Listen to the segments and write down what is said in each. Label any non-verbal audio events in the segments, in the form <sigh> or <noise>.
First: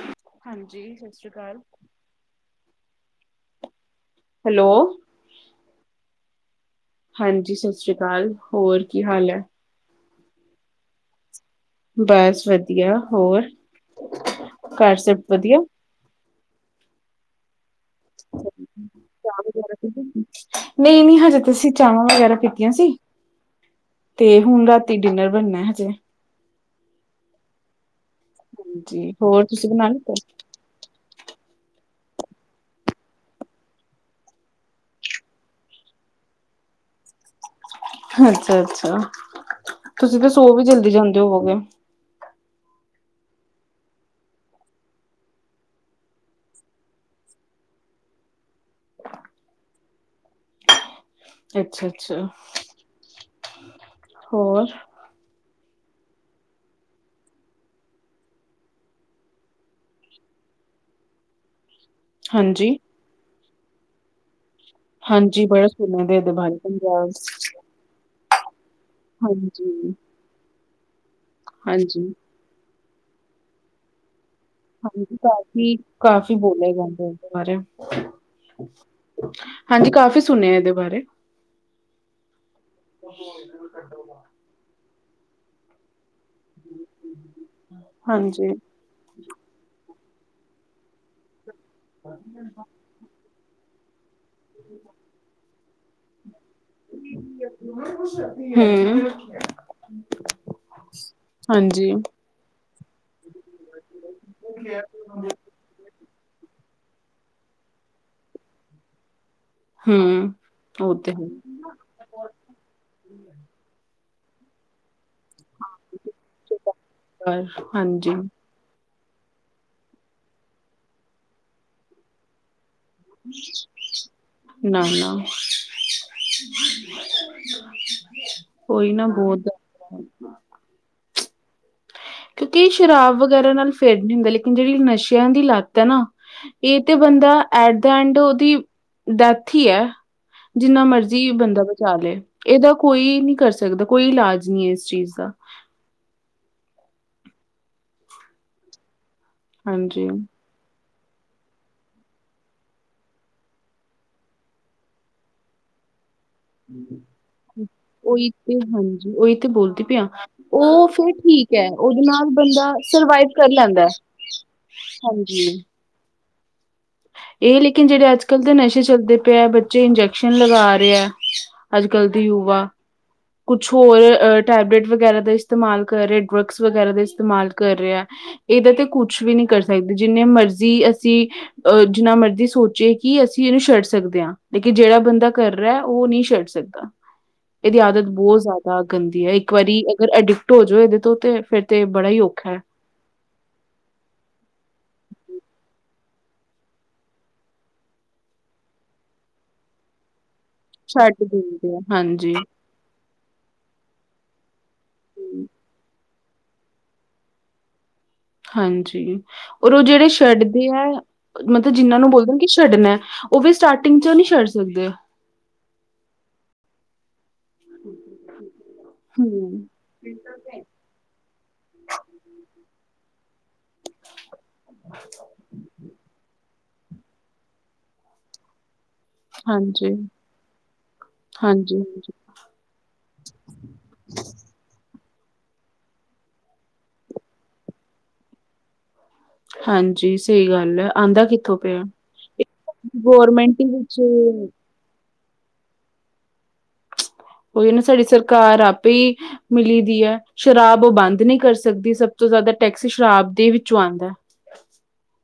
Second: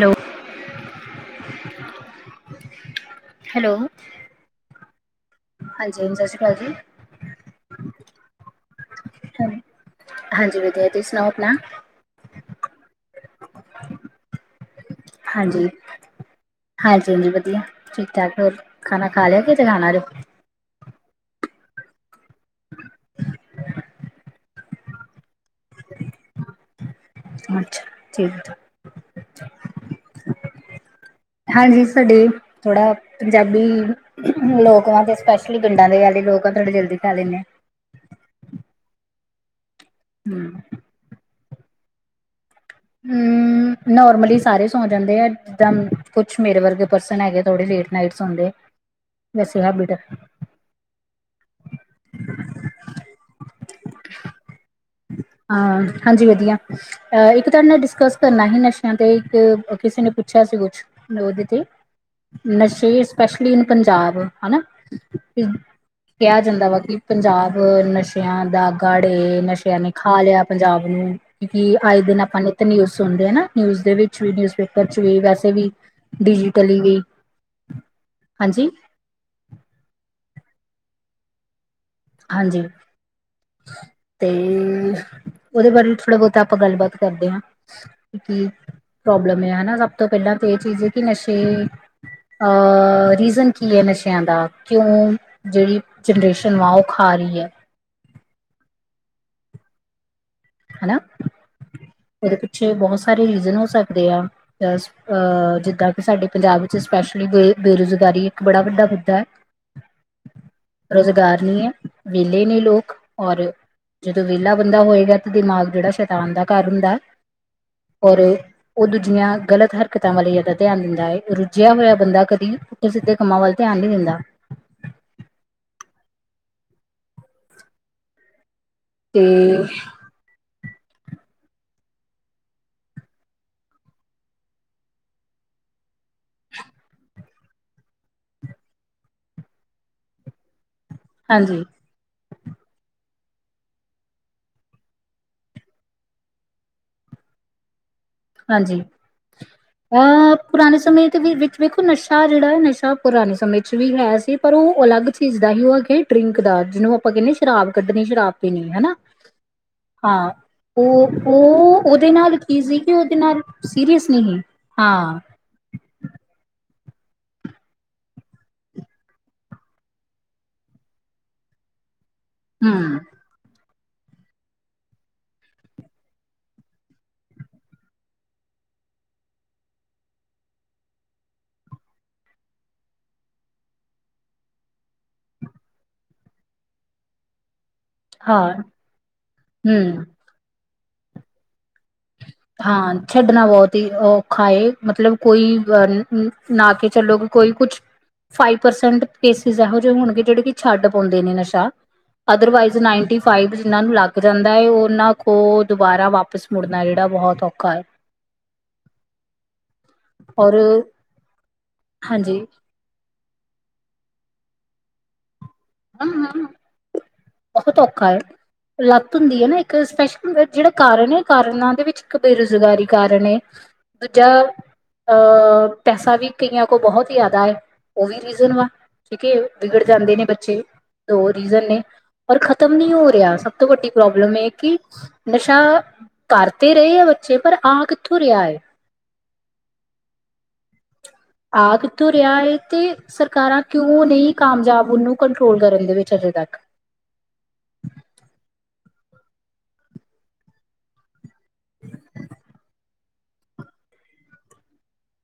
Hello ਹਾਂਜੀ, ਸ ਸ਼੍ਰੀ ਕਾਲ। ਹੈਲੋ। ਹੈਲੋ। ਹਾਂਜੀ, ਸ਼ਸ਼ੀ ਕਾਲ ਜੀ। ਹਾਂਜੀ, ਸ ਸ਼੍ਰੀ ਕਾਲ ਹੋਰ ਕੀ ਹਾਲ ਹੈ। ਹਾਂਜੀ, ਵਦਿਆ ਤੁਸੀਂ ਸੁਣਾਓ ਅਪਨਾ। ਬਾੱਸ ਵਦਿਆ ਹੋਰ ਘਰ ਸਭ ਵਧੀਆ? ਹਾਂਜੀ, ਹਾਂਜੀ ਜੀ ਵਦਿਆ। ਠੀਕ-ਠਾਕ ਹੋਰ ਖਾਨਾ ਖਾ ਲੇਆ ਕੇ ਜੇ ਖਾਨਾ ਹੱਲੇ ਰੁੱ ਨੀ, ਨੀ ਹਜੇ ਤੇ ਅਸੀਂ ਚਾਵਾਂ ਵਗੈਰਾ ਪਿਤੀਆਂ ਸੀ। ਤੇ ਹੁਨ ਰਾਤੀ ਡਿਨਰ ਬੱਨਾ ਹਜੇ। ਅੱਛਾ, ਠੀਕ-ਠਾਕ। ਹਾਂਜੀ, ਹੋਰ ਤੁਸੀਂ ਬਣਾ ਲਿੱਤਾ? ਹਾਂਜੀ, ਸਾਡੇ ਥੋੜਾ ਪੰਜਾਬੀ ਲੋਕ ਵਾ ਤੇ ਸਪੈਸ਼ਲੀ ਪਿੰਡਾਂ ਦੇ <unintelligible> ਹੱਛਾ-ਅੱਛਾ, ਤੁਸੀ ਤੇ ਸੋ ਹਮ ਵੀ ਜਲਦੀ ਜਾਂਦੇ ਓਵੋਗੇ। ਹੂੰ, ਨੋਰਮਲੀ ਸਾਰੇ ਸੋ ਜਾਂਦੇ ਐ ਜਿੱਦਾਂ ਕੁਛ ਮੇਰੇ ਵਰਗੇ ਪਰਸਨ ਐਗੇ ਤੋੜੀ ਲੇਟ ਨਾਈਟ ਸੋਂਦੇ, <unintelligible> ਹੈਬਿਟ। ਅੱਛਾ-ਅੱਛਾ, ਹੋਰ। ਹਾਂ, ਹਾਂਜੀ ਵਦਿਆ। ਅ ਇੱਕ ਤਾਡੇ ਨਾਲ ਡਿਸਕਸ ਕਰਨਾ ਹੀ ਨਸ਼ੇਆਂ ਤੇ ਇੱਕ, ਕਿਸੇ ਨੇ ਪੁੱਛਿਆ ਸੀ ਕੁਛ। <unintelligible> ਹਾਂਜੀ ਨਸ਼ੇ ਸਪੈਸ਼ਲੀ ਇਨ ਪੰਜਾਬ, ਹਨਾ ਕਿ, ਹਾਂਜੀ, ਬੜਾ ਸੁਣਿਆ ਦਾ ਇਹਦੇ ਕੇਆ ਬਾਰੇ ਜਂਦਾ ਵਾ ਕਿ ਪੰਜਾਬ ਨਸ਼ੇ ਨਸ਼ਿਆਂ ਦਾ ਗਾੜ ਏ, ਨਸ਼ਿਆਂ ਨੇ ਹਾਂਜੀ ਖਾ ਲੇਆ ਪੰਜਾਬ ਨੂੰ, ਕਿ ਆਏ ਹਾਂਜੀ ਦਿਨ ਆਪਾਂ ਨੇ ਤੇ ਨਿਊਜ਼ ਸੁਨਦੇ ਐਨਾ, ਨਿਊਜ਼ ਦੇ ਵਿੱਚ ਵੀ ਨਿਊਜ਼ ਪੇਪ ਹਾਂਜੀ, ਕਾਫ਼ੀ-ਕਾਫ਼ੀ ਬੋਲੇ ਵੀ ਜਾਂਦੇ ਓਦੇ ਬਾਰੇ। ਹਾਂਜੀ, ਹਾਂਜੀ ਕਾਫ਼ੀ ਸੁਨੇਐ ਐਦੇ ਬਾਰੇ। ਹਾਂਜੀ, ਤੇ ਓਦੇ ਬਾਰੇ ਥੋੜਾ ਬੋਤ ਤਾਂ ਅਪਾਂ ਗਾੱਲਬਾਤ ਕਰਦੇ ਆ ਕਿ ਹਾਂਜੀ। ਪ੍ਰੋਬਲਮ ਏ ਆ ਨਾ ਸੱਬ ਤੋਂ ਪੇਲਾਂ ਤੇ ਏ ਚੀਜ਼ ਏ ਕਿ ਨਸ਼ੇ, ਅ ਰੀਜ਼ਨ ਕੀ ਏ ਨਸ਼ਿਆਂ ਦਾ, ਕਿਓ ਜੇੜੀ ਜਨਰੇਸ਼ਨ ਵਾ ਓ ਖਾ ਰੀ ਏ। ਹੂੰ, ਹਾਂਜੀ। ਇਦੇ ਪਿੱਛੇ ਬੋਹਤ ਸਾਰੇ ਰੀਜ਼ਨ ਓ ਸਕਦੇ ਆ, ਅਹ ਜਿੱਦਾਂ ਸਾਡੇ ਪੰਜਾਬ ਵਿੱਚ ਸਪੈਸ਼ਲੀ ਬੇ ਬੇਰੋਜ਼ਗਾਰੀ ਇੱਕ ਬੜਾ ਵੱਡਾ ਮੁੱਦੈ। ਹੂੰ ਉਹ ਤੇ ਹੈ। ਰੋਜ਼ਗਾਰੀ ਐ। ਵੇਲੇ ਨੇ ਲੋਕ ਔਰ ਜਦੋ ਵੇਲਾ ਬੰਦਾ ਹੋਏਗਾ ਦਿਮਾਗ ਜੜਾ ਸ਼ੈਤਾਨ ਦਾ ਘਾੱਰ ਹੁੰਦੈ ਪਰ ਹਾਂਜੀ ਔਰ ਓ ਦੂਜੀਆਂ ਗ਼ਲਤ ਹਰਕਤਾਂ ਵਾਲੀ ਆਦੱਤਾ ਤਿਆਨ ਦਿੰਦਾ ਏ, ਰੁਜੇਆ ਹੋਏਆ ਬੰਦਾ ਕਦੀ ਸਿੱਧੇ ਕੰਮਾਂ ਵੱਲ ਤਿਆਨ ਨੀ ਦਿੰਦਾ। ਨਾ, ਨਾ। ਕੋਈ ਨਾ ਤੇ ਬੋਤ ਕਿਯੁਕਿ ਸ਼ਰਾਬ ਵਗੈਰਾ ਨਾਲ <unintelligible> ਨੀ ਹੁੰਦਾ ਲੇਕਿਨ ਜੜੀ ਨਸ਼ੇਆਂ ਦੀ ਲਾਤ ਐ ਨਾ ਏ ਤੇ ਬੰਦਾ ਐਟ ਦਾ ਐਂਡ ਓਦੀ, ਦੈਥ ਈ ਐ ਜਿੰਨਾ ਮਰਜ਼ੀ ਜੀ ਬੰਦਾ ਹਾਂਜੀ ਬਚਾ ਲੇ ਇਦਾ ਕੋਈ ਨੀ ਕਰ ਸਕਦਾ ਕੋਈ ਇਲਾਜ ਨੀ ਐ ਇਸ ਚੀਜ਼ ਦਾ। ਹਾਂਜੀ, ਹਾਂਜੀ। <unintelligible> ਪੁਰਾਨੇ ਸਮੇਂ ਦੇ ਵਿ ਵਿੱਚ ਵੇਖੋ ਨਸ਼ਾ ਜੜਾ ਏ ਨਸ਼ਾ ਪੁਰਾਨੇ ਸਮੇਂ ਚ ਵੀ ਹੈ ਸੀ ਪਰ ਓ ਅਲੱਗ ਇਸ ਦਾ ਵੀ <unintelligible> ਡਰਿੰਕ ਦਾ ਜਿਨੂੰ ਅਪਾਂ ਕੈਨੇ ਆ ਸ਼ਰਾਬ ਕੱਢਣੀ ਉਹੀ ਸ਼ਰਾਬ ਤੇ ਪੀਨੀ ਹੈਨਾ, ਹਾਂਜੀ ਉਹੀ ਤੇ ਬੋਲਦੀ ਪਈ ਆ ਹਾਂ। ਓ, ਉਹ ਫੇਰ ਓ ਠੀਕ ਹੈ ਉਹਦੇ ਓਦੇ ਨਾਲ ਕੀ ਬੰਦਾ ਸੀ ਕਿ ਓਦੇ ਸਰਵਾਈਵ ਨਾਲ ਕਰ ਲੈਂਦਾ ਹੈ। ਸੀਰੀਅਸ ਨੀ ਹੀ, ਹਾਂ। ਹਾਂਜੀ ਇਹ ਲੇਕਿਨ ਜਿਹੜੇ ਅੱਜ-ਕੱਲ੍ਹ ਦੇ ਨਸ਼ੇ ਚੱਲਦੇ ਪਏ ਬੱਚੇ ਇੰਜੈਕਸ਼ਨ ਲਗਾ ਰਹੇ ਐ। ਅੱਜ-ਕੱਲ੍ਹ ਦੇ ਯੁਵਾ ਹੂੰ। ਕੁਛ ਹੋਰ ਟੈਬਲੇਟ ਵਗੈਰਾ ਦਾ ਇਸਤੇਮਾਲ ਕਰ ਰਹੇ ਡਰਗਸ ਵਗੈਰਾ ਦਾ ਇਸਤੇਮਾਲ ਕਰ ਰਿਹਾ। ਇਹਦੇ ਤੇ ਕੁੱਛ ਵੀ ਨੀ ਕਰ ਸਕਦੇ ਜਿੰਨੇ ਮਰਜ਼ੀ ਅਸੀਂ ਅਹ ਜਿੰਨਾ ਮਰਜ਼ੀ ਸੋਚੇ ਕਿ ਅਸੀਂ ਇਹਨੂੰ ਛੱਡ ਸਕਦੇ ਹਾਂ। ਲੇਕਿਨ ਜਿਹੜਾ ਬੰਦਾ ਕਰ ਰਿਹਾ ਉਹ ਨਹੀਂ ਛੱਡ ਸਕਦਾ ਇਹਦੀ ਆਦਤ ਬਹੁਤ ਹਾਂ ਜ਼ਿਆਦਾ ਗੰਦੀ ਹੈ ਇੱਕ ਵਾਰੀ ਹਮ ਅਗਰ ਅਡਿਕਟ ਹੋ ਜਾਓ ਇਹਦੇ ਤੋਂ ਤੇ ਫੇਰ ਤੇ ਬੜਾ ਹੀ ਔਖਾ ਐ। ਹਾਂ ਛੱਡਣਾ ਬਹੁਤ ਹੀ ਔਖਾ ਏ ਮਤਲਬ ਕੋਈ ਅ ਨਾ ਕੇ ਚਲੋ ਗੇ ਕੋਈ ਕੁੱਛ ਫਾਇਵ ਪਰਸੇਂਟ ਕੈਸੇਸਿਸ ਇਹੋ ਜੇ ਹੋਣਗੇ ਜਿਹੜੇ ਕਿ ਛੱਡ ਪਾਉਂਦੇ ਨੇ ਨਸ਼ਾ ਦਿੰਦੇ ਆ ਹਾਂਜੀ, ਅਦਰਵਾਈਜ਼ ਨਾਇਨਟੀ ਫਾਈਵ ਜਿਨ੍ਹਾ ਨੂੰ ਲੱਗ ਜਾਂਦਾ ਹੈ ਉਹਨਾਂ ਕੋ ਦੁਬਾਰਾ ਵਾਪਿਸ ਮੁੜਨਾ ਣਾ ਬਹੁਤ ਔਖਾ ਐ। ਹਾਂਜੀ ਔਰ ਉਹ ਜਿਹੜੇ ਔਰ ਛੱਡਦੇ ਹੈ ਮਤਲਬ ਜਿੰਹਨਾਂ ਨੂੰ ਬੋਲਦੋ ਹਾਂਜੀ ਕਿ ਛੱਡਣਾ ਉਹ ਵੀ ਸਟਾਰਟਿੰਗ ਚੋਂ ਨਹੀਂ ਛੱਡ ਸਕਦੇ। ਹਾਂ-ਹਾਂਂ ਬਹੁਤ ਔਖਾ ਏ ਲੱਤ ਹੁੰਦੀ ਏ ਨਾ ਹੂੰ, ਇੱਕ ਸਪੈ ਜਿਹੜਾ ਕਾਰਨ ਏ ਕਾਰਨਾਂ ਦੇ ਵਿੱਚ ਇੱਕ ਬੇਰੋਜ਼ਗਾਰੀ ਕਾਰਨ ਏ। ਦੂਜਾ ਅਹ ਪੈਸਾ ਵੀ ਕਈਆਂ ਕੋ ਬਹੌਤ ਯਾਦਾ ਏ ਓਹ ਵੀ ਰੀਜ਼ਨ ਵਾ। ਠੀਕ ਏ ਵਿਗੜ ਹਾਂਜੀ, ਜਾਂਦੇ ਨੇ ਬੱਚੇ, ਦੋ‌ ਰੀਜ਼ਨ ਹਾਂਜੀ, ਨੇ। ਹਾਂਜੀ ਪਰ ਖ਼ਤਮ ਨੀ ਹੋ ਰਿਆ, ਸਭ ਤੋਂ ਵੱਡੀ ਪ੍ਰੋਬਲਮ ਏ ਕਿ ਨਸ਼ਾ ਕਾਰ ਤੇ ਰਏ ਆ ਬੱਚੇ, ਪਰ ਆ ਕਿੱਥੋਂ ਰਿਆ ਏ? ਹਾਂਜੀ, ਸਹੀ ਗੱਲ ਐ। ਆੰਦਾ ਕਿਥ ਆ ਕਿੱਥੋਂ ਰਿਆ ਏ ਤੇ ਸਰਕਾਰਾਂ ਹੀ ਵਿੱਚ ਕਿਉਂ ਨਹੀਂ ਕਾਮਜਾਬ ਉਨੂੰ ਕੰਟਰੋਲ ਕਰਨ ਦੇ ਵਿੱਚ ਹੱਲੇ ਤੱਕ। ਉਈ ਨਾ ਸਾਡੀ ਸਰਕਾਰ ਆਪੇ ਹੀ ਮਿਲੀ ਦੀ ਹੈ ਸ਼ਰਾਬ ਉਹ ਬੰਦ ਨੀ ਕਰ ਸਕਦੀ ਸਭ ਤੋਂ ਜ਼ਿਆਦਾ ਟੈਕਸ ਸ਼ਰਾਬ ਦੇ ਵਿੱਚੋਂ ਆਂਦਾ।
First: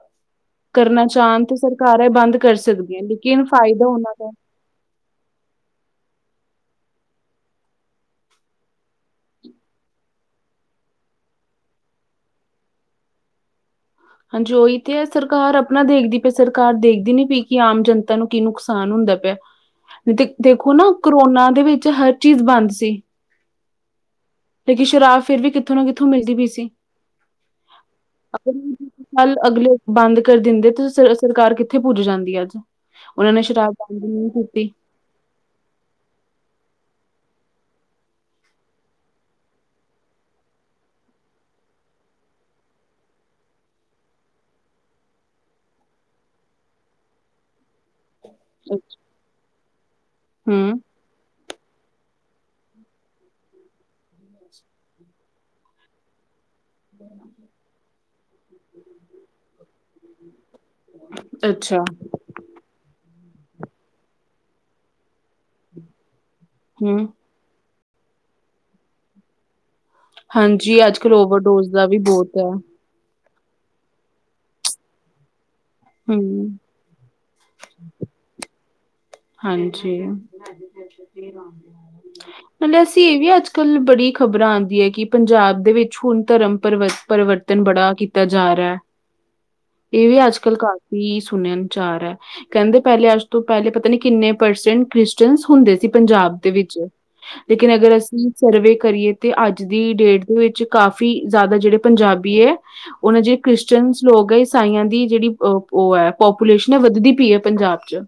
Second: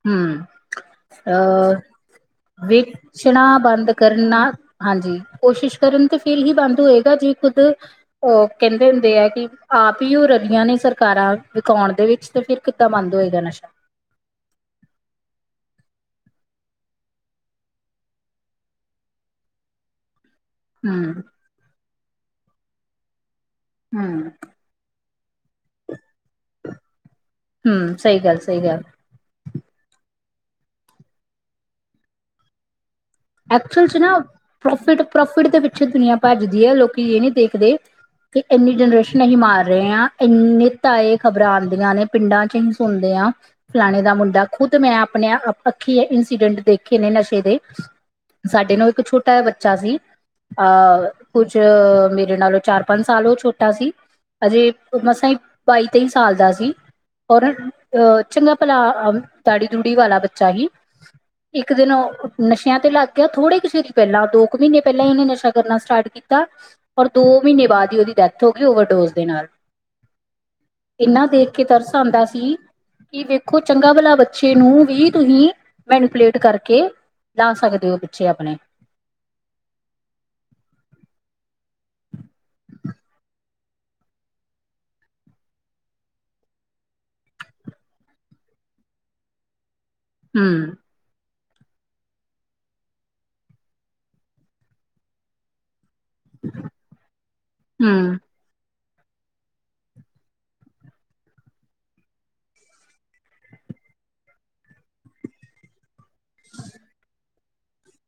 ਹੂੰ ਕਰਨਾ ਚਾਹਣ ਤੇ ਅਹ ਸਰਕਾਰ ਇਹ ਬੰਦ ਕਰ ਸਕਦੀਆਂ ਲੇਕਿਨ ਵੇਚਣਾ ਫਾਇਦਾ ਬੰਦ ਉਹਨਾਂ ਦਾ ਕਰਨਾ ਹਾਂਜੀ ਕੋਸ਼ਿਸ਼ ਕਰਨ ਤੇ ਫੇਰ ਹੀ ਬੰਦ ਹੋਏਗਾ ਜੇ ਖੁਦ ਉਹ ਕਹਿੰਦੇ ਹੁੰਦੇ ਆ ਕਿ ਆਪ ਹੀ ਹੋ ਰਲਿਆਂ ਨੇ ਸਰਕਾਰਾਂ ਵਿਓਣ ਦੇ ਵਿੱਚ ਤੇ ਫਿਰ ਕਿ ਕੀਦਾ ਬੰਦ ਹੋਏਗਾ ਨਸ਼ਾ। ਹਾਂਜੀ ਉਹੀ ਤੇ ਹੈ ਸਰਕਾਰ ਆਪਣਾ ਦੇਖਦੀ ਪ ਸਰਕਾਰ ਦੇਖਦੀ ਨੀ ਪਈ ਕਿ ਆਮ ਜਨਤਾ ਨੂੰ ਕੀ ਨੁਕਸਾਨ ਹੁੰਦਾ ਪਿਆ। <inaudible> ਤੇ ਦੇਖੋ ਨਾ ਹਮ ਕਰੋਨਾ ਦੇ ਵਿੱਚ ਹਰ ਚੀਜ਼ ਬੰਦ ਸੀ। ਹੂੰ। ਲੇਕਿ ਸ਼ਰਾਬ ਫਿਰ ਵੀ ਕਿੱਥੋਂ ਨਾ ਕਿੱਥੋਂ ਮਿਲਦੀ ਪੀ ਸੀ। ਹਮ ਸਹੀ ਗੱਲ ਸਹੀ ਗੱਲ ਕੱਲ੍ਹ ਅਗਲੇ ਬੰਦ ਕਰ ਦਿੰਦੇ ਤੇ ਸਰਕਾਰ ਕਿੱਥੇ ਪੁੱਜ ਜਾਂਦੀ ਅੱਜ। ਔਨਾਂ ਨੇ ਸ਼ਰਾਬ ਐਕਚੁਅਲ ਚ ਬੰਦ ਈ ਨਾ ਨੀ ਕੀਤੀ। ਪ੍ਰੋਫਿਟ ਪ੍ਰੋਫਿਟ ਦੇ ਪਿੱਛੇ ਦੁਨੀਆਂ ਭੱਜਦੀ ਐ ਲੋਕੀ ਏ ਨੀ ਦੇਖਦੇ- ਕਿ ਏਨੀ ਜਨਰੇਸ਼ਨ ਅਸੀਂ ਮਾਰ ਰਹੇ ਆ, ਇੰਨੇ ਤਾਏ ਖ਼ਬਰਾਂ ਆੰਦੀਆਂ ਨੇ ਪਿੰਡਾਂ ਚ ਅਹੀ ਸੁਣਦੇ ਆ। ਫਲਾਣੇ ਦਾ ਮੁੰਡਾ ਖੁੱਦ ਮੈਂ ਆਪਣੇ ਅ ਅੱਖੀ ਇੰਸੀਡੈਂਟ ਦੇਖੇ ਨੇ ਨਸ਼ੇ ਦੇ। ਸਾਡੇ ਨਾਲ ਇੱਕ ਛੋਟਾ ਜਾ ਬੱਚਾ ਸੀ, ਹਮ ਅਹ ਕੁੱਛ ਮੇਰੇ ਨਾਲੋਂ ਚਾਰ-ਪੰਜ ਸਾਲ ਔ ਛੋਟਾ ਸੀ। ਅਜੇ ਮਸਾਂ ਈ ਬਾਈ-ਤੇਈ ਸਾਲ ਦਾ ਸੀ। ਪਰ ਅ ਚੰਗਾ ਪਲਾ ਅ ਦਾੜੀ-ਦੂੜੀ ਵਾਲਾ ਬੱਚਾ ਹੀ। ਇੱਕ ਅੱਛਾ ਦਿਨ ਓਹ ਨਸ਼ਿਆਂ ਤੇ ਲੱਗ ਕੈ ਥੋੜੇ ਕਿਸੇ ਦੀ ਗੱਲਾ ਦੋ ਕੁ ਮੀਨੇ ਪੈਲਾਂ ਔਨੇ ਨਸ਼ਾ ਕਰਨਾ ਸਟਾਰਟ ਕੀਤ ਤਾ ਹਮ ਔਰ ਦੋ ਮੀਨੇ ਬਾਦ ਹੀ ਓਦੀ ਡੈਥ ਹੋ ਗੀ, ਔਵਰਡੋਜ਼ ਦੇ ਨਾਲ। ਹਾਂਜੀ ਅੱਜ ਕੱਲ ਇਨਾ ਦੇਖ ਕੇ ਓਵਰਡੋਜ਼ ਦਾ ਤਰਸ ਵੀ ਆਂਦਾ ਬਹੁਤ ਹੈ ਸੀ। ਕੀ ਵੇਖੋ ਚੰਗਾ ਭਲਾ ਬੱਚੇ ਨੂੰ ਵੀ ਤੁਸੀਂ ਮੈਨੀਪੂਲੇਟ ਹਮ ਕਰਕੇ ਲਾ ਸਕਦੇ ਔ ਪਿੱਛੇ ਅਪਣੇ। ਹਾਂਜੀ, ਮਲੇ ਅਸੀਂ ਇਹ ਵੀ ਅੱਜ ਕੱਲ੍ਹ ਬੜੀ ਖ਼ਬਰਾਂ ਆੰਦੀ ਐ ਕਿ ਪੰਜਾਬ ਦੇ ਵਿੱਚ ਹੁਣ ਧਰਮ ਪਰਿਵ ਪਰਿਵਰਤਨ ਬੜਾ ਕੀਤਾ ਜਾ ਰਿਐ। ਏਹ ਵੀ ਅੱਜ-ਕੱਲ੍ਹ ਹਮ ਕਾਫ਼ੀ ਸੁਣਯਨ ਚ ਆ ਰੇਐ। ਕੈੰਦੇ ਪੈਲੇ ਅੱਜ ਤੋਂ ਪੈਲੇ ਪਤਾ ਨੀ ਕਿੰਨੇ ਪਰਸੈਂਟ ਕ੍ਰਿਸਚਨ ਹੁੰਦੇ ਸ ਸੀ ਪੰਜਾਬ ਦੇ ਵਿੱਚ। ਲੇਕਿਨ, ਅਗਰ ਹਮ ਅਸੀਂ ਸਰਵੇ ਕਰੀਏ ਤੇ ਅੱਜ ਦੀ ਡੇਟ ਦੇ ਵਿੱਚ ਕਾਫੀ ਜਾਦਾ ਜੇੜੇ ਪੰਜਾਬੀ ਏ ਔਨ ਜੇ ਕ੍ਰਿਸਚਨਸ ਲੋਗ ਐ ਈਸਾਈਆਂ ਦੀ ਜੇੜੀ ਅ ਔ ਐ, ਪਾਪੂਲੇਸ਼ਨਾ ਵੱਧਦੀ ਪਈ ਏ ਪੰਜਾਬ ਚ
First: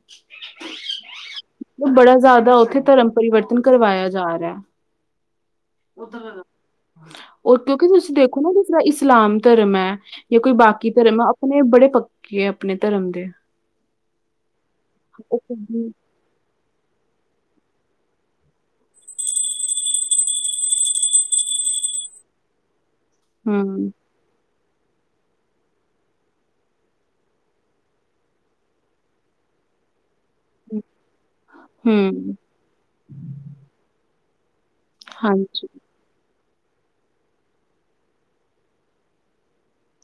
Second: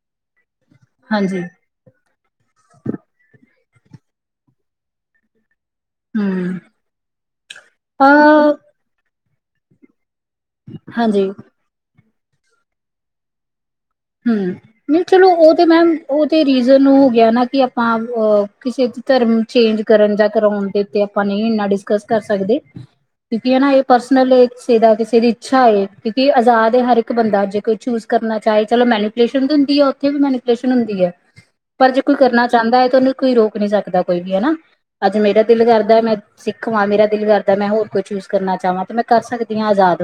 ਹਾਂਜੀ। ਬ ਬੜਾ ਜਾਦਾ ਔਥੇ ਧਰਮ ਪਰਿਵਰਤਨ ਕਰਵਾਯਾ ਜਾ ਰਿਐ। ਹਮ ਔ ਕਿਉਂਕਿ ਤੁਸੀਂ ਦੇਖੋ ਨਾ ਅ ਜਿਸਰਾ ਇਸਲਾਮ ਧਰਮ ਐ ਯਾ ਕੋਈ ਬਾਕੀ ਧਰਮ ਹਾਂਜੀ ਐ, ਅਪਣੇ ਬੜੇ ਪੱਕੇ ਆ ਅਪਣੇ ਧਰਮ ਦੇ। ਹੂੰ, ਨਹੀਂ ਚਲੋ ਔ ਤੇ ਮੈਮ ਓਹ ਤੇ ਰੀਜਨ ਹੋ ਗਿਆ ਨਾ ਕਿ ਅਪਾਂ ਅ ਕਿਸੇ ਚ ਧਰਮ ਚੇਂਜ ਕਰਨ ਜਾਂ ਕਰੋਣ ਦੇ ਤੇ ਅਪਾਂ ਨਹੀਂ ਇੰਨਾ ਡਿਸਕਸ ਕਰ ਸਕਦੇ, ਕਿਉਂਕਿ ਅਨਾ ਏਹ ਹਮ ਪਰਸ ਨਾਲੇ ਕਿਸੇ ਦਾ ਕਿਸੇ ਦੀ ਇੱਛਾ ਹੋਏ, ਕਿਉਂਕਿ ਅਜ਼ਾਦ ਏ ਹਰ ਇੱਕ ਬੰਦਾ ਜੇ ਕੋਈ ਚੂਸ ਕਰਨਾ ਚਾਏ। ਚਲੋ ਮੈਨੀਪੂਲੇਸ਼ਨ ਤੇ ਹੁੰਦੀ ਐ, ਔਥੇ ਵੀ ਮੈਨੀਪੂਲੇਸ਼ਨ ਹੁੰਦੀ ਐ, ਪਰ ਜੇ ਕੋਈ ਹਮ ਕਰਨਾ ਚਾਹਦਾ ਹੈ ਤੇ ਉਹਨੂੰ ਕੋਈ ਰੋਕ ਨੀ ਸਕਦਾ ਕੋਈ ਵੀ ਹੈਨਾ। ਅੱਜ ਮੇਰਾ ਦਿਲ ਹਾਂਜੀ ਕਰਦਾ ਏ ਮੈਂ ਸਿੱਖਵਾਂ ਮੇਰਾ ਦਿਲ ਕਰਦਾ ਮੈਂ ਹੋਰ ਕੋਈ ਚੂਜ ਕਰਨਾ ਚਾਹਵਾਂ ਤੇ ਮੈਂ ਕਰ ਸਕਦੀ ਹਾਂ, ਆਜ਼ਾਦ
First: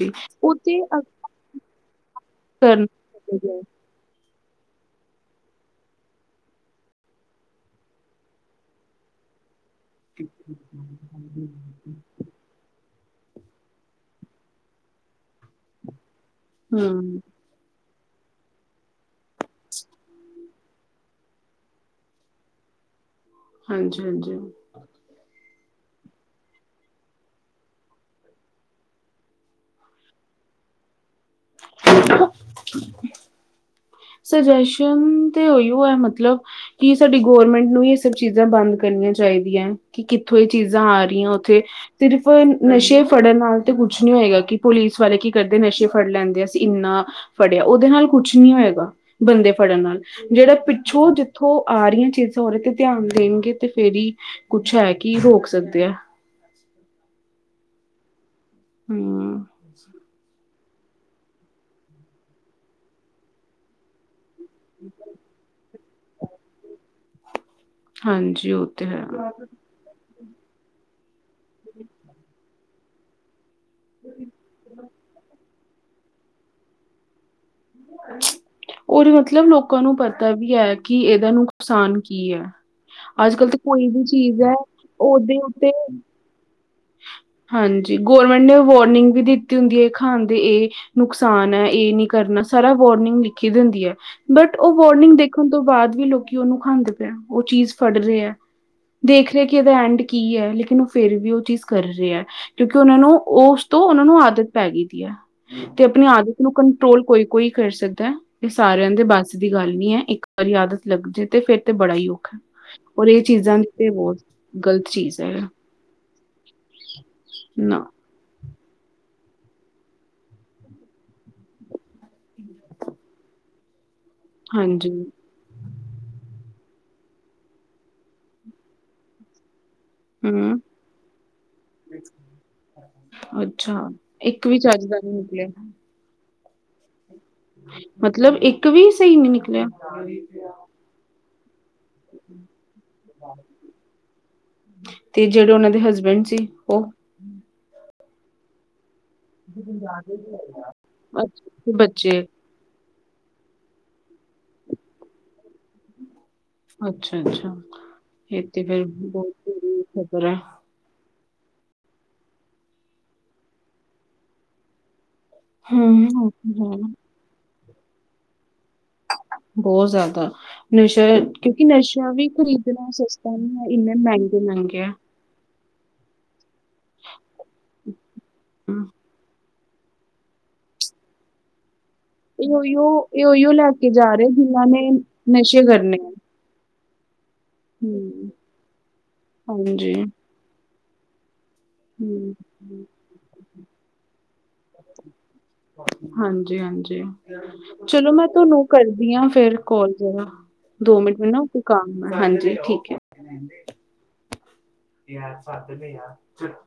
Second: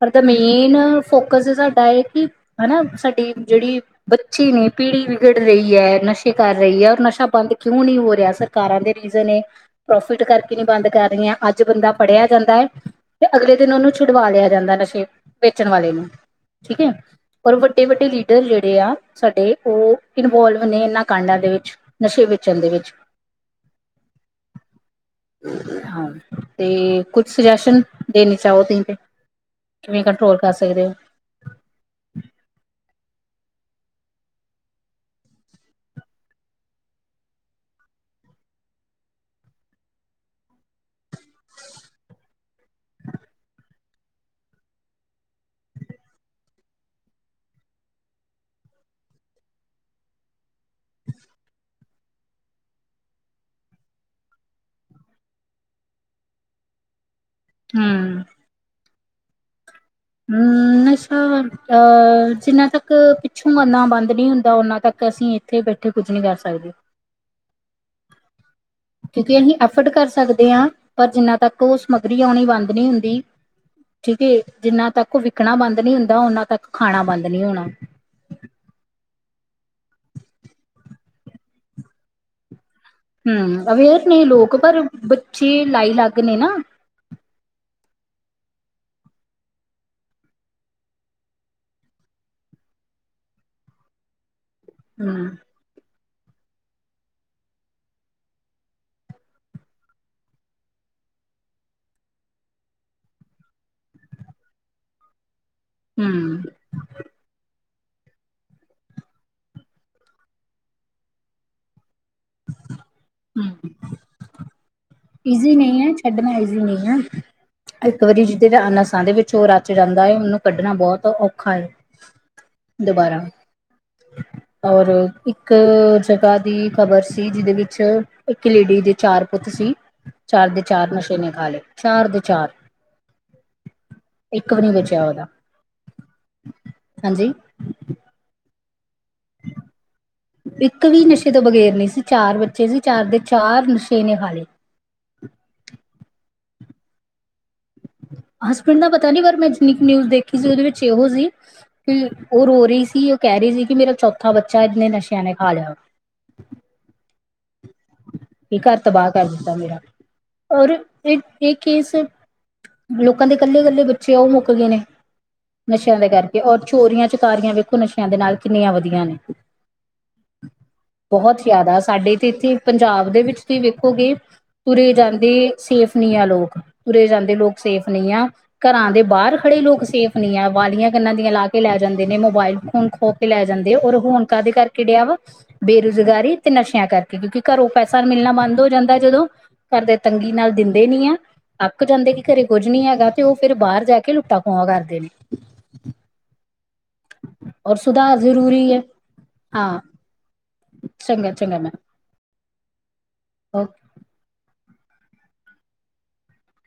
ਪਰ ਦਾ ਉਹ ਮੇਨ ਤੇ ਅ ਫੋਕਸ ਸਾਡਾ ਇਹ ਕਿ ਹੈਨਾ, ਕਰਨ ਸਾਡੀ ਜਿਹੜੀ ਬੱਚੇ ਨੇ ਪੀੜੀ ਵਿਗੜ ਰਹੀ ਹੈ, ਨਸ਼ੇ ਕਰ ਰਹੀ ਹੈ, ਔਰ ਨਸ਼ਾ ਬੰਦ ਕਿਉਂ ਨਹੀਂ ਹੋ ਰਿਹਾ। ਸਰ ਸਰਕਾਰਾਂ ਦੇ ਰੀਜ਼ਨ ਏ, ਪ੍ਰੋਫਿਟ ਕਰਕੇ ਨੀ ਬੰਦ ਕਰ ਰਹੀਆਂ। ਅੱਜ ਬੰਦਾ ਫੜ੍ਹਿਆ ਜਾਂਦਾ ਏ ਤੇ ਅਗਲੇ ਦਿਨ ਔਨੂੰ ਛੁਡਵਾ ਲਿਆ ਜਾਂਦੈ ਨਸ਼ੇ ਵੇਚਣ ਵਾਲੇ ਨੂੰ, ਠੀਕ ਹੈ। ਹਮ ਪਰ ਵੱਡੇ-ਵੱਡੇ ਲੀਡਰ ਜੇੜੇ ਆ ਸਾਡੇ ਔ ਇਨਵੋਲਵ ਨੇ ਏਨਾਂ ਕਾਂਡਾਂ ਦੇ ਵੇ ਨਸ਼ੇ ਵੇਚਣ ਦੇ ਵੇਚ। ਹਾਂਜੀ, ਹਾਂਜੀ। ਹਾਂ, ਤੇ ਕੁੱਛ ਸੁਜੈਸ਼ਨ ਦੇਣੀ ਚਾਹੋ, ਤੇ ਈ ਤੇ ਕਿਵੇਂ ਕੰਟਰੋਲ ਕਰ ਸਕਦੇ ਔ? <inaudible> <inaudible> ਸੁਜੈਸ਼ਨ ਤੇ ਔਈਔ ਐ, ਮਤਲਬ ਕਿ ਸਾਡੀ ਗੌਰਮੈਂਟ ਨੂੰ ਈ ਏਹ ਸਭ ਚੀਜ਼ਾਂ ਬੰਦ ਕਰਨੀਆਂ ਚਾਹੀਦੀਐ, ਕਿ ਕਿੱਥੋਂ ਏਹ ਚੀਜ਼ਾਂ ਆ ਰੀਐ, ਔਥੇ ਸਿਰਫ ਨਸ਼ੇ ਫੜਨ ਨਾਲ ਤੇ ਕੁਛ ਨੀ ਹੋਏਗਾ, ਕਿ ਪੁਲਿਸ ਵਾਲੇ ਕੀ ਕਰਦੇ ਨਸ਼ੇ ਫੜ ਲੈਂਦੇ, ਅਸੀਂ ਇੰਨਾ ਫੜਿਆ, ਔਦੇ ਨਾਲ ਕੁਛ ਨੀ ਹੋਏਗਾ ਬੰਦੇ ਫੜਨ ਨਾਲ। ਜਿਹੜਾ ਪਿੱਛੋਂ ਜਿੱਥੋਂ ਆ ਰਹੀਆਂ ਚੀਜ਼ਾਂ ਉਹਦੇ ਤੇ ਧਿਆਨ ਦੇਣਗੇ ਤੇ ਫੇਰ ਹੀ ਕੁਛ ਹੈ, ਕੀ ਰੋਕ ਸਕਦੇ ਆ। ਹੂੰ ਹੂੰ ਹੂੰ ਨਸਾ਼ ਅਹ ਜਿੰਨਾ ਤੱਕ ਪਿੱਛੋਂ ਬਣਨਾ ਬੰਦ ਨਹੀ ਹੁੰਦਾ ਤਾਂ ਉਹਨਾਂ ਤੱਕ ਅਸੀਂ ਇੱਥੇ ਬੈਠੇ ਕੁੱਛ ਨਹੀ ਕਰ ਸਕਦੇ। ਹਾਂਜੀ ਔ ਕਿਉਂਕਿ ਅਸੀਂ ਐਫਰਟ ਕਰ ਸਕਦੇ ਹਾਂ, ਪਰ ਜਿੰਨਾ ਤੱਕ ਉਹ ਸਮੱਗਰੀ ਆਉਣੀ ਬੰਦ ਨਹੀਂ ਹੁੰਦੀ। ਠੀਕ ਏ, ਜਿੰਨਾ ਤੱਕ ਉਹ ਵਿਕਣਾ ਬੰਦ ਨੀ ਹੁੰਦਾ, ਓਨਾ ਤੱਕ ਖਾਣਾ ਬੰਦ ਨੀ ਹੋਣਾ। ਔਰ ਮਤਲਬ ਲੋਕਾਂ ਨੂੰ ਪਤਾ ਵੀ ਹੈ ਕਿ ਇਹਦਾ ਨੁਕਸਾਨ ਕੀ ਹੈ। ਅੱਜ ਕੱਲ ਤਾਂ ਹੂੰ ਕੋਈ ਵੀ ਅਵੇਅਰ ਨੇ ਚੀਜ਼ ਹੈ ਲੋਕ ਪਰ ਉਹਦੇ ਬੱਚੇ ਉੱਤੇ ਲਾਈ ਲੱਗ ਨੇ ਨਾ। ਹਾਂਜੀ, ਗਵੌਰਂਮੈਂਟ ਨੇ ਵਾਰਨਿੰਗ ਵੀ ਦਿੱਤੀ ਹੁੰਦੀ ਇਹ ਖਾਣ ਦੀ ਇਹ ਨੁਕਸਾਨ ਹੈ, ਇਹ ਨੀ ਕਰਨਾ ਸਾਰਾ ਵਾਰਨਿੰਗ ਲਿਖੀ ਦੀ ਹੁੰਦੀ ਹੈ, ਬਟ ਉਹ ਵਾਰਨਿੰਗ ਹੂੰ ਦੇਖੋ ਤੋਂ ਬਾਅਦ ਵੀ ਲੋਕੀ ਉਹਨੂੰ ਖਾਂਦੇ ਪਏ ਆ। ਉਹ ਚੀਜ਼ ਫੜ ਰਹੇ ਹੈ। ਦੇਖ ਰਹੇ ਕਿ ਇਹਦਾ ਐਂਡ ਕੀ ਹੈ ਲੇਕਿਨ ਉਹ ਫਿਰ ਵੀ ਉਹ ਚੀਜ਼ ਕਰ ਰਹੇ ਹੈ ਕਿਉਂਕਿ ਉਹਨਾਂ ਨੂੰ ਉਸ ਤੋਂ ਉਹਨਾਂ ਨੂੰ ਆਦਤ ਪੈ ਗਈ ਦੀ ਹੈ। ਤੇ ਅਪਣੀ ਆਦਤ ਹੂੰ ਨੂੰ ਕੰਟਰੋਲ ਕੋਈ- ਕੋਈ ਕਰ ਸਕਦਾ, ਇਹ ਸਾਰਿਆਂ ਦੇ ਬੱਸ ਦੀ ਗੱਲ ਨੀ ਹੈ। ਇੱਕ ਵਾਰੀ ਆਦਤ ਲੱਗ ਜੇ ਤੇ ਫੇਰ ਤੇ ਬੜਾ ਹੀ ਔਖਾ ਹੈ। ਔਰ ਇਹ ਚੀਜ਼ਾਂ ਹੂੰ ਤੇ ਬਹੁਤ ਗ਼ਲਤ ਚੀਜ਼ ਹੈ ਈਜ਼ੀ ਨਹੀਂ ਹੈ, ਛੱਡਣਾ ਈਜ਼ੀ ਨਹੀ ਹੈ। ਨਾ, ਇੱਕ ਵਾਰੀ ਜਿਹਦੇ ਨਸਾਂ ਦੇ ਵਿੱਚ ਉਹ ਰਚ ਜਾਂਦਾ ਹੈ, ਉਹਨੂੰ ਕੱਢਣਾ ਬਹੁਤ ਔਖਾ ਏ। ਦੁਬਾਰਾ ਔਰ ਹਾਂਜੀ, ਇੱਕ ਜਗ੍ਹਾ ਦੀ ਖ਼ਬਰ ਸੀ, ਜਿਹਦੇ ਵਿੱਚ ਇੱਕ ਲੇਡੀ ਦੇ ਚਾਰ ਪੁੱਤ ਸੀ। ਚਾਰ ਹੂੰ, ਦੇ ਚਾਰ ਨਸ਼ੇ ਨੇ ਖਾ ਲਏ, ਚਾਰ ਦੇ ਚਾਰ। ਅੱਛਾ, ਇੱਕ ਵੀ ਨਹੀਂ ਚੱਜ ਦਾ ਬਚਿਆ ਨੀ ਉਹਦਾ ਨਿਕਲਿਆ। ਹਾਂਜੀ। ਮਤਲਬ ਇੱਕ ਵੀ ਸਹੀ ਨੀ ਨਿਕਲਿਆ। ਇੱਕ ਵੀ ਨਸ਼ੇ ਤੋਂ ਬਗੈਰ ਨਹੀਂ ਸੀ, ਚਾਰ ਬੱਚੇ ਸੀ। ਚਾਰ ਦੇ ਚਾਰ ਨਸ਼ੇ ਨੇ ਖਾ ਲੇ। ਤੇ ਜਿਹੜੇ ਉਹਨਾਂ ਦੇ ਹਸਬੈਂਡ ਸੀ, ਉਹ ਹਸਬੈਂਡ ਦਾ ਪਤਾ ਨੀ, ਪਰ ਮੈਂ ਜਿੰਨੀ ਕੁ ਨਿਊਜ਼ ਦੇਖੀ ਸੀ ਉਹਦੇ ਵਿੱਚ ਇਹੋ ਸੀ ਅੱਛਾ ਤੇ ਕਿ ਬੱਚੇ ਉਹ ਰੋ ਰਹੀ ਸੀ ਕਹ ਰਹੀ ਸੀ ਕਿ ਮੇਰਾ ਚੌਥਾ ਬੱਚਾ ਇਹਨੇ ਨਸ਼ਿਆਂ ਨੇ ਖਾ ਲਿਆ। ਅੱਛਾ ਅੱਛਾ, ਇਹ ਵੀ ਤਾ ਘਰ ਫੇਰ ਤਬਾਹ ਕਰ ਬਹੁਤ ਦਿੱਤਾ ਮੇਰਾ ਬੁਰੀ ਖਬਰ ਆ। ਔਰ ਇਹ ਇਹ ਕੇਸ ਲੋਕਾਂ ਦੇ ਕੱਲੇ- ਕੱਲੇ ਬੱਚੇ ਔ ਉਹ ਮੁੱਕ ਗਏ ਨੇ। ਨਸ਼ਿਆਂ ਹੂੰ, ਦੇ ਕਰਕੇ ਔਰ ਹੂੰ ਚੋਰੀਆਂ ਚੁਕਾਰੀਆਂ ਵੇਖੋ ਨਸ਼ਿਆਂ ਦੇ ਨਾਲ ਕਿੰਨੀਆਂ ਵਧੀਆ ਨੇ। ਬਹੁਤ ਜ਼ਿਆਦਾ ਨਸ਼ਾ ਬਹੁਤ ਕਿਉਂਕਿ ਜ਼ਿਆਦਾ ਨਸ਼ਾ ਸਾਡੇ ਵੀ ਤੇ ਇੱਥੇ ਖਰੀਦਣਾ ਪੰਜਾਬ ਦੇ ਵਿੱਚ ਤੁਸੀਂ ਵੇਖੋਗੇ ਕਿ ਲੋਕ ਆ। ਤੁਰੇ ਜਾਂਦੇ ਹਨ। ਇਹ ਸੇਫ ਨਹੀਂ ਆ ਲੋਕ, ਤੁਰੇ ਜਾਂਦੇ ਲੋਕ ਸੇਫ ਨਹੀਂ ਆ, ਹੂੰ, ਘਰਾਂ ਦੇ ਬਾਹਰ- ਖੜ੍ਹੇ ਲੋਕ ਸੇਫ ਨਹੀਂ ਆ, ਵਾਲੀਆਂ ਕੰਨਾਂ ਦੀਆਂ ਲੱਗੀਆਂ ਰਹਿੰਦੀਆਂ ਨੇ। ਕੇ ਲੈ ਜਾਂਦੇ ਨੇ, ਇਹ ਮੋਬਾਇਲ ਉਹੀਓ ਫੋਨ ਖੋ ਇਹ ਕੇ ਲੈ ਉਹੀਓ ਜਾਂਦੇ ਆ, ਕੇ ਔਰ ਜਾ ਹੁਣ ਰਹੇ ਕਾਹਦੇ ਜਿਨਾਂ ਕਰਕੇ ਨੇ ਡਿਆ ਵਾ ਨਸ਼ੇ ਕਰਨੇ ਆ। ਬੇਰੋਜ਼ਗਾਰੀ ਤੇ ਨਸ਼ਿਆਂ ਕਰਕੇ ਕਿਉਂਕਿ ਘਰੋਂ ਪੈਸਾ ਹੂੰ, ਮਿਲਣਾ ਬੰਦ ਹੋ ਜਾਂਦਾ ਜਦੋਂ ਘਰ ਹਾਂਜੀ, ਦੇ ਤੰਗੀ ਨਾਲ ਦਿੰ ਨੀ ਆ ਅੱਕ ਜਾਂਦੇ ਨੇ ਕਿ ਹੂੰ। ਘਰੇ ਕੁੱਝ ਨੀ ਹੈਗਾ ਤੇ ਉਹ ਫਿਰ ਬਾਹਰ ਜਾ ਕੇ ਲੁੱਟਾਂ ਖਆ ਕਰਦੇ ਨੇ। ਹਾਂਜੀ ਹਾਂਜੀ ਔਰ ਚਲੋ ਸੁਧਾਰ ਮੈਂ ਤੁਹਾਨੂੰ ਜ਼ਰੂਰੀ ਹੈ ਕਰਦੀ ਹਾਂ ਫੇਰ ਕੋਲ। ਓ ਨਾ ਦੋ ਮਿੰਟ ਚੰਗਾ ਮੈਨੂੰ ਨਾ ਚੰਗਾ ਕੋਈ ਮੈਮ ਕੱਮ ਐ। ਹਾਂਜੀ, ਠੀਕ ਏ। Okay <unintelligible> hello